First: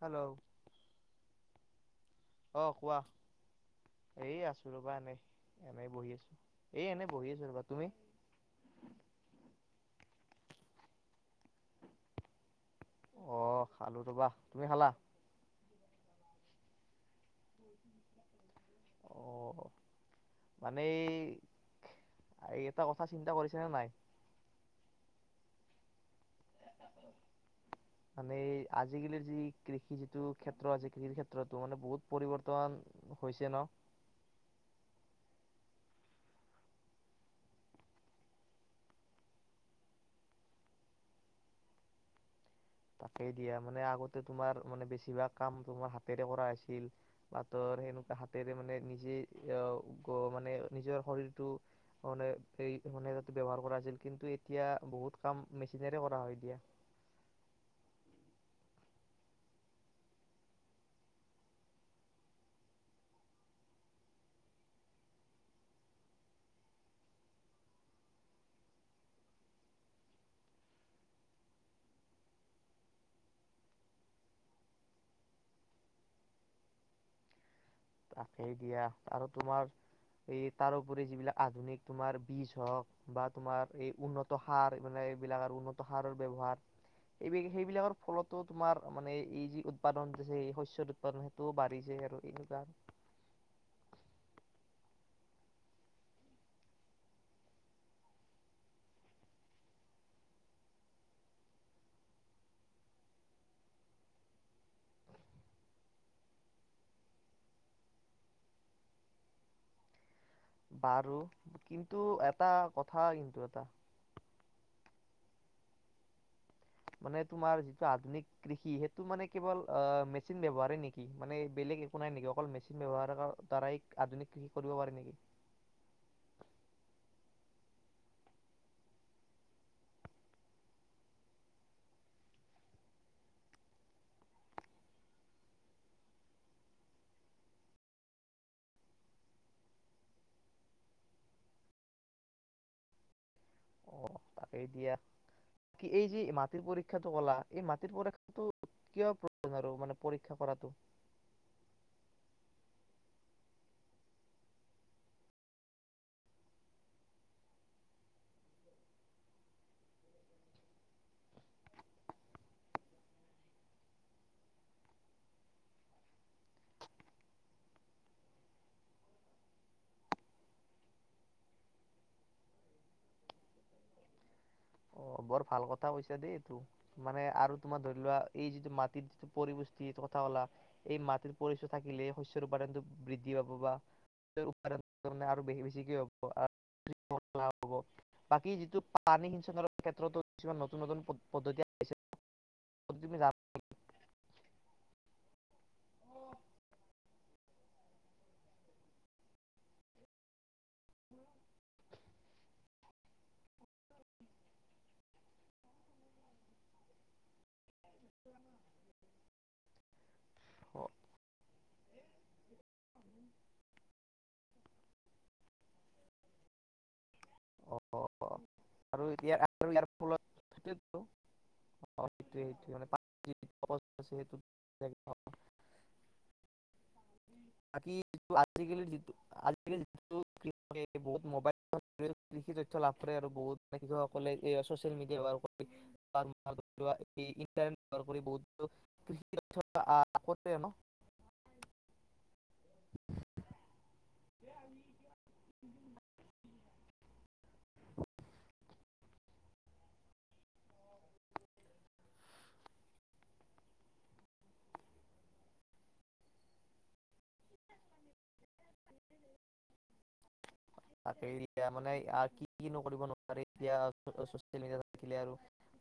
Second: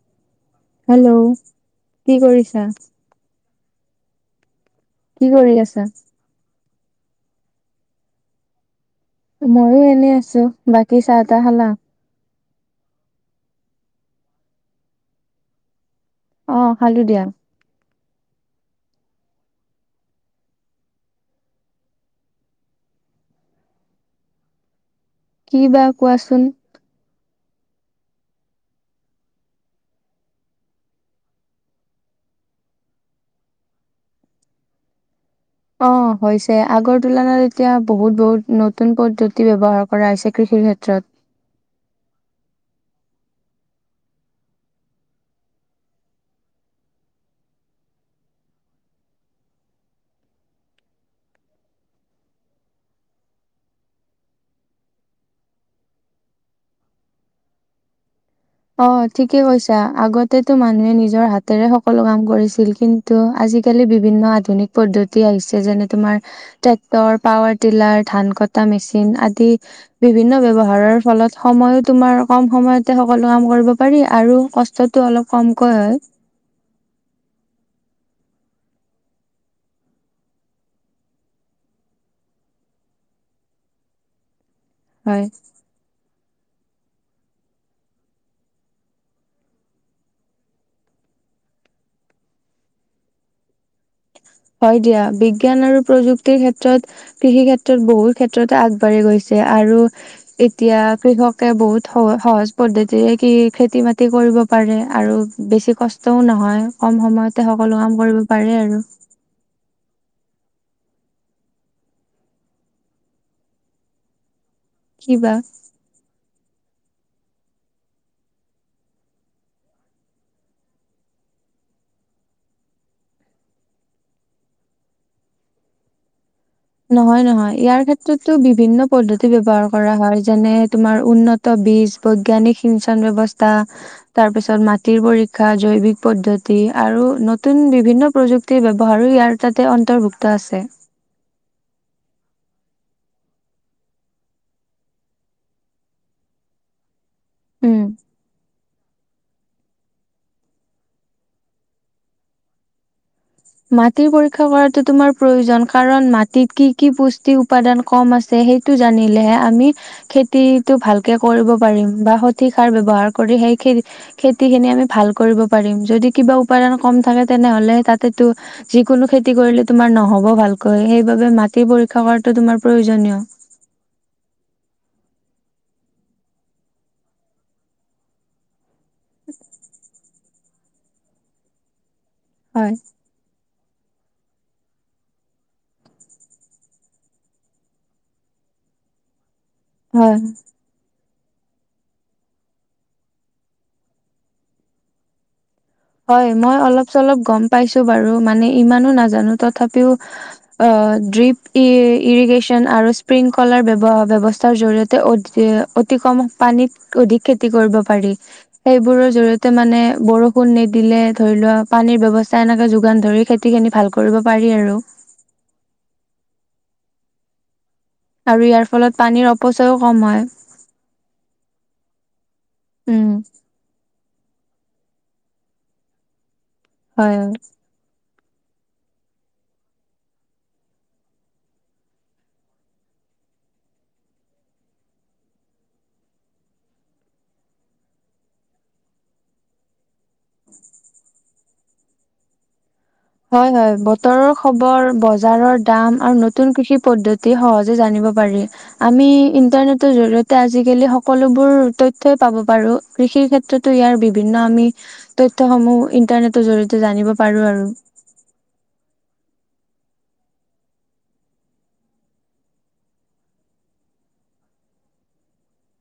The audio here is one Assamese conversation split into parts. হেল্ল'। হেল্ল' কি অ কৰিছা কোৱা এই আছো বা এনেই কি কৰি আছা? এনেই বহি আছো এই এনেই বহি আছো ৰবা তুমি মইও এনে আছো বাকী চাহ তাহ খালা আহ খালো তবা তুমি খালা অ খালো দিয়া অ মানে এই এই এটা কথা চিন্তা কৰিছা নাই কি বা কোৱাচোন মানে আজিকালিৰ যি কৃষি যিটো ক্ষেত্ৰ আছে কৃষিৰ ক্ষেত্ৰতো মানে বহুত পৰিৱৰ্তন হৈছে ন অ হৈছে আগৰ তুলনাত এতিয়া বহুত বহুত নতুন পদ্ধতি বৱহাৰ কৰা হৈছে কৃষিৰ ক্ষেত্ৰত তাকেই দিয়া মানে আগতে তোমাৰ মানে বেছিভাগ কাম তোমাৰ হাতেৰে কৰা হৈছিল বা তৰ সেনেকুৱা হাতেৰে মানে নিজে মানে অ অ মানে নিজৰ শৰীৰটো মানে এই ব্যৱহাৰ কৰা হৈছিল। কিন্তু এতিয়া বহুত কাম মেচিনেৰে কৰা হয় দিয়া। অ ঠিকে কৈছা আগতেতো মানুহে নিজৰ হাতেৰে সকলো কাম কৰিছিল কিন্তু আজিকালি বিভিন্ন আধুনিক পদ্ধতি আহিছে যেনে তোমাৰ ট্ৰেক্টৰ, পাৱাৰ টিলাৰ, ধান কটা মেচিন আদি বিভিন্ন ব্যৱহাৰৰ ফলত সময়ো তোমাৰ কম সময়তে সকলো কাম কৰিব পাৰি আৰু কষ্টতটো অলপ কমকৈ হয়। তাকেই দিয়া আৰু তোমাৰ এই তাৰোপৰি যিবিলাক আধুনিক তোমাৰ বীজ হওক বা তোমাৰ এই উন্নত সাৰ মানে হয় এইবিলাক আৰু উন্নত সাৰ ব্যৱহাৰ এই সেইবিলাকৰ ফলতো তোমাৰ মানে এই যি উৎপাদন হৈছে, শস্য উৎপাদন সেইটোও বাঢ়িছে আৰু এনেকুৱা হয় দিয়া বিজ্ঞান আৰু প্ৰযুক্তিৰ ক্ষেত্ৰত কৃষি ক্ষেত্ৰত বহুত ক্ষেত্ৰতে আগবাঢ়ি গৈছে আৰু এতিয়া কৃষকে বহুত স সহজ পদ্ধতিৰে কি খেতি বাতি কৰিব পাৰে আৰু বেছি কষ্টও নহয় কম সময়তে সকলো কাম কৰিব পাৰে আৰু বাৰু কিন্তু এটা কথা কিন্তু এটা কিবা মানে তোমাৰ যিটো আধুনিক কৃষি সেইটো মানে কেৱল আহ মেচিন ব্যৱহাৰেই নেকি? মানে বেলেগ একো নাই নেকি অকল মেচিন ব্যৱহাৰৰ দ্বাৰাই আধুনিক কৃষি কৰিব পাৰে নেকি? নহয় নহয় ইয়াৰ ক্ষেত্ৰতো বিভিন্ন পদ্ধতি ব্যৱহাৰ কৰা হয়। যেনে তোমাৰ উন্নত বীজ বৈজ্ঞানিক সিঞ্চন ব্যৱস্থা তাৰপিছত মাটিৰ পৰীক্ষা জৈৱিক পদ্ধতি আৰু নতুন বিভিন্ন প্ৰযুক্তিৰ ব্যৱহাৰো ইয়াৰ তাতে অন্তৰ্ভুক্ত আছে। অ তাকেই দিয়া কি এই যে মাটিৰ পৰীক্ষা টো কলা এই উম মাটিৰ পৰিক্ষাটো কিয় প্ৰয়োজন আৰু পৰীক্ষা কৰাটো? মাটিৰ পৰীক্ষা কৰাতো তোমাৰ প্ৰয়োজন। কাৰণ মাটিত কি কি পুষ্টি উপাদান কম আছে সেইটো জানিলেহে আমি খেতিটো ভালকে কৰিব পাৰিম বা সঠিক সাৰ ব্যৱহাৰ কৰি সেই খেতিখিনি আমি ভাল কৰিব পাৰিম। যদি কিবা উপাদান কম থাকে, তেনেহ'লে তাত- টো যিকোনো খেতি কৰিলে তোমাৰ নহ'ব ভালকৈ সেইবাবে মাটি পৰীক্ষা কৰাটো তোমাৰ প্ৰয়োজনীয়। অ বৰ ভাল কথা কৈছা দেইটো মানে আৰু তোমাৰ ধৰি লোৱা এই যিটো মা পৰিৱষ্টি কথা হলা এই মাটিৰ পৰিচয় থাকিলে শস্যৰ হয় উপপাদনটো বৃদ্ধি হ'ব বা আৰু বেছিকে হব হ বাকী যিটো পানী সিঞ্চনৰ এই হয় ক্ষেত্ৰতো কিছমান নতুন নতুন পদ্ধ পদ্ধতি হয় মই অলপ চলপ গম পাইছোঁ বাৰু মানে ইমানো নাজানো তথাপিও অ ড্ৰিপ ই ইৰিগেশ্যন আৰু স্প্ৰিংকলাৰৱ ব্যৱস্থাৰ জৰিয়তে অ অতি কম পানীত অধিক খতি খেতি কৰিব পাৰি সেইবোৰৰ জৰিয়তে মানে বৰষ কণ নিদিলে ধৰি লোৱা পানীৰ ব্যৱস্থা এনেকে যোগান ধৰি খেতি খিনি ভাল কৰিব পাৰি আৰু আৰু ইয়াৰ ফলত আৰু পানীৰ ইয়াৰ আৰু অপচয়ও ইয়াৰ কম ফলত হয় বাকী উম। [unintelligible] হয় হয়। আজিকালি যিটো আজিকালি যিটো কৃষি বহুত ম'বাইল কৃষি তথ্য লাভ কৰে আৰু বহুত মানে কৃষকসকলে এ চচিয়েল মিডিয়াৰ কৰি ইটাৰনেট ব্যৱহাৰ কৰি বহুত কৃষি আগতে ন হয় হয় বতৰৰ খবৰ বজাৰৰ দাম আৰু নতুন কৃষি পদ্ধতি সহজে জানিব পাৰি। আমি ইণ্টাৰনেটৰ জৰি়য়তে আজিকালি সকলোবোৰ তথ্যই পাব পাৰো কৃষিৰ ক্ষেত্ৰতো ইয়াৰ বিভিন্ন আমি তথ্য সমূহ ইন্টাৰনেটৰ জৰিয়তে জানিব পাৰোঁ আৰু। তাকে এতিয়া মানে কি কিনো কৰিব নোৱাৰে এতিয়া চচিয়েল মিডিয়া থাকিলে আৰু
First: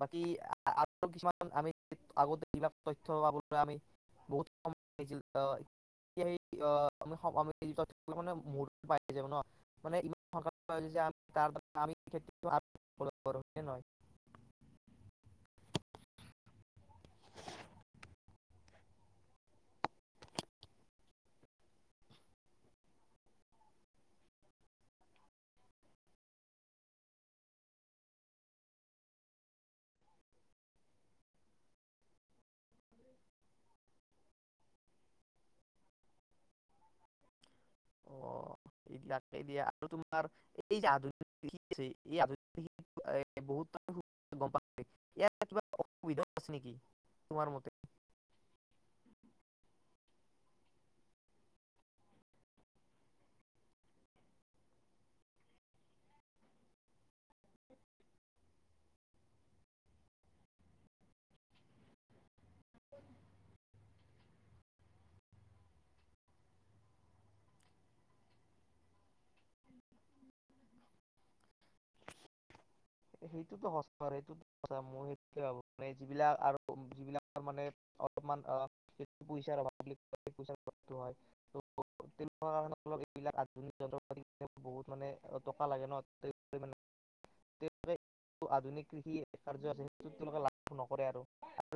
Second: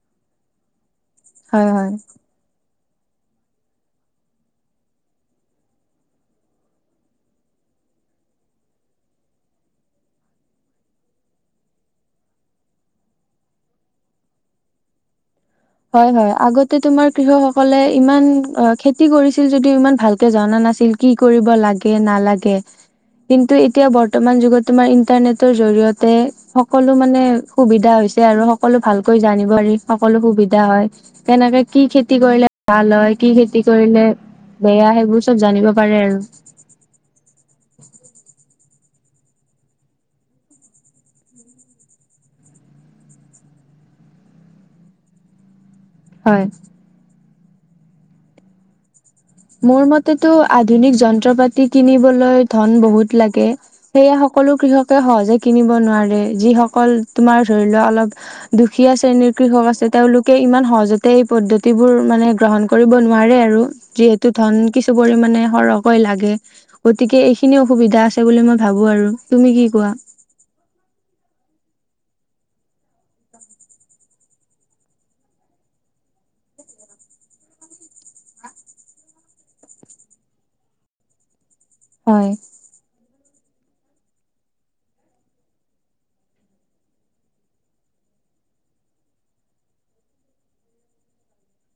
বাকী আ আৰু কিছুমান হয় আমি হয় আগতে তৈথ্য পাবলৈ আমি বহুত সময় লাগিছিল আহ আহ আমি সভাপতি ম পাই যাব ন মান ইমান ন [unintelligible] হয় হয় আগতে তোমাৰ কৃষকসকলে ইমান খেতি কৰিছিল যদিও ইমান ভালকে জনা নাছিল কি কৰিব লাগে নালাগে কিন্তু এতিয়া বৰ্তমান যুগত তোমাৰ ইন্টাৰনেটৰ জৰিয়তে সকলো মানে সুবিধা হৈছে আৰু সকলো ভালকৈ জানিব পাৰি সকলো হয় কেনেকে কি খেতি কৰিলে ভাল হয় কি খেতি কৰিলে বেয়া সেইবোৰ চব জানিব পাৰে আৰু এইবিলাক এ দিয়ে আৰু তোমাৰ এই যে আধুনিক কৃষি আ এই আধুনিক কৃষ এ বহুত গম প [unintelligible] ইয়াত কিবা অসুবিধা হয় আছে নেকি তোমাৰ মতে মোৰ মতেটো আধুনিক যন্ত্ৰ পাতি কিনিবলৈ ধন বহুত লাগে সেয়া সকলো কৃষকে সহজে কিনিব নোৱাৰে যিসকল তোমাৰ ধৰি লোৱা অলপ দুখীয়া শ্ৰেণীৰ কৃষক আছে তেওঁলোকে ইমান সহজতে এই পদ্ধতিবোৰ মানে গ্ৰহণ কৰিব নোৱাৰে আৰু যিহেতু ধন কিছু পৰিমানে সৰহকৈ লাগে গতিকে এইখিনি অসুবিধা আছে বুলি মই ভাবো আৰু তুমি কি কোৱা সেইটোতো সঁচা সেইটো সঁচ মই হেইকানে যিবিলাক আৰু যিবিলাক মানে অলপমান পইচাৰ অভাৱ বুলি কাৰ হয় [unintelligible] হয় এইবিলাক য যন্ত্ৰ পাতি বহুত মানে টকা লাগে ন তেওঁলোকে আধুনিক কৃষি কাৰ্য আছে সেই তেওঁলোকে লাভ নকৰে আৰু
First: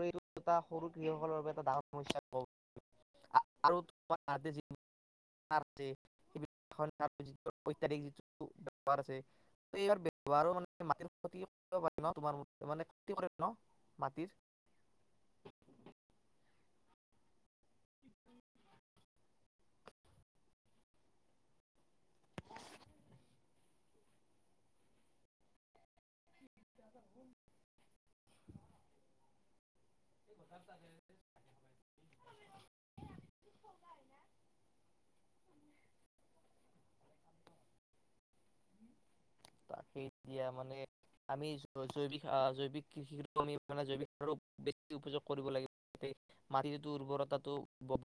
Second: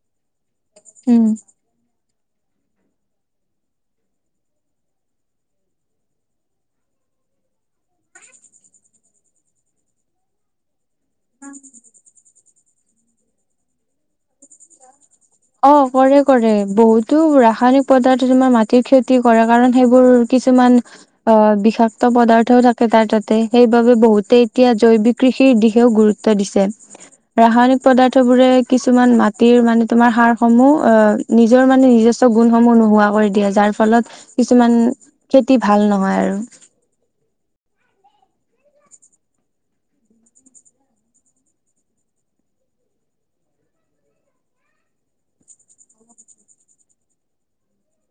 এই দুটা সৰু উম। কৃষকসকলৰ বাবে এটা ডাঙৰ আৰু যাৰ আছে [unintelligible] এইবাৰ ব্যৱহাৰ মানে মাটিৰ প্ৰতি পাৰি ন তোমাৰ ম ত মানে খেতি কৰে ন মাটিৰ অ কৰে কৰে বহুটো ৰা ৰাসায়নিক পদাৰ্থ মাটিৰ খেতি কৰে কাৰণ কিছুমান অ বিষাক্ত পদাৰ্থও থাকে তাৰ তাতে সেইবাবে বহুতে এতিয়া জৈৱিক কৃষিৰ দিশেও গুৰুত্ব দিছে ৰাসায়নিক পদাৰ্থ বোৰে কিছুমান মাটিৰ মানে সাৰসমূহ আহ নিজৰ মানে নিজস্ব গুণসমূহ নোহোৱা কৰি দিয়ে যাৰ ফলত কিছুমান খেতি ভাল নহয় আৰু তাক সেই এতিয়া মানে আমি জৈৱিক জৈৱিক কৃষি আমি মানে জৈৱিক সাৰ উপযোগ কৰিব লাগিব মাটিটো উৰ্বৰতাটো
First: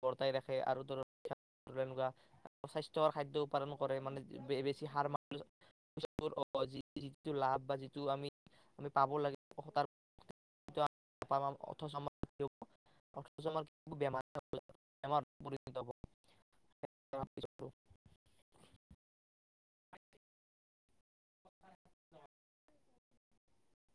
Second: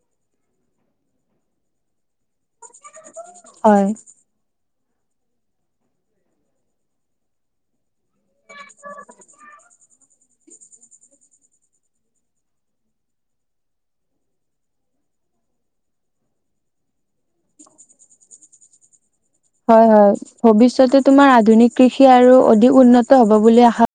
বৰ্তাই ৰাখে আৰু ধৰক এনেকুৱা স্বাস্থ্য খাদ্য উপাদন হয় কৰে মানে [unintelligible] সাৰ মানু যি যিটো লাভ বা যিটো আমি আমি পাব লাগিব পাপাম অৰ্থ [unintelligible] বেমাৰেমাৰ হ [unintelligible] হয় হয় ভৱিষ্যতে তোমাৰ আধুনিক কৃষি আৰু অধিক উন্নত হব বুলি আশা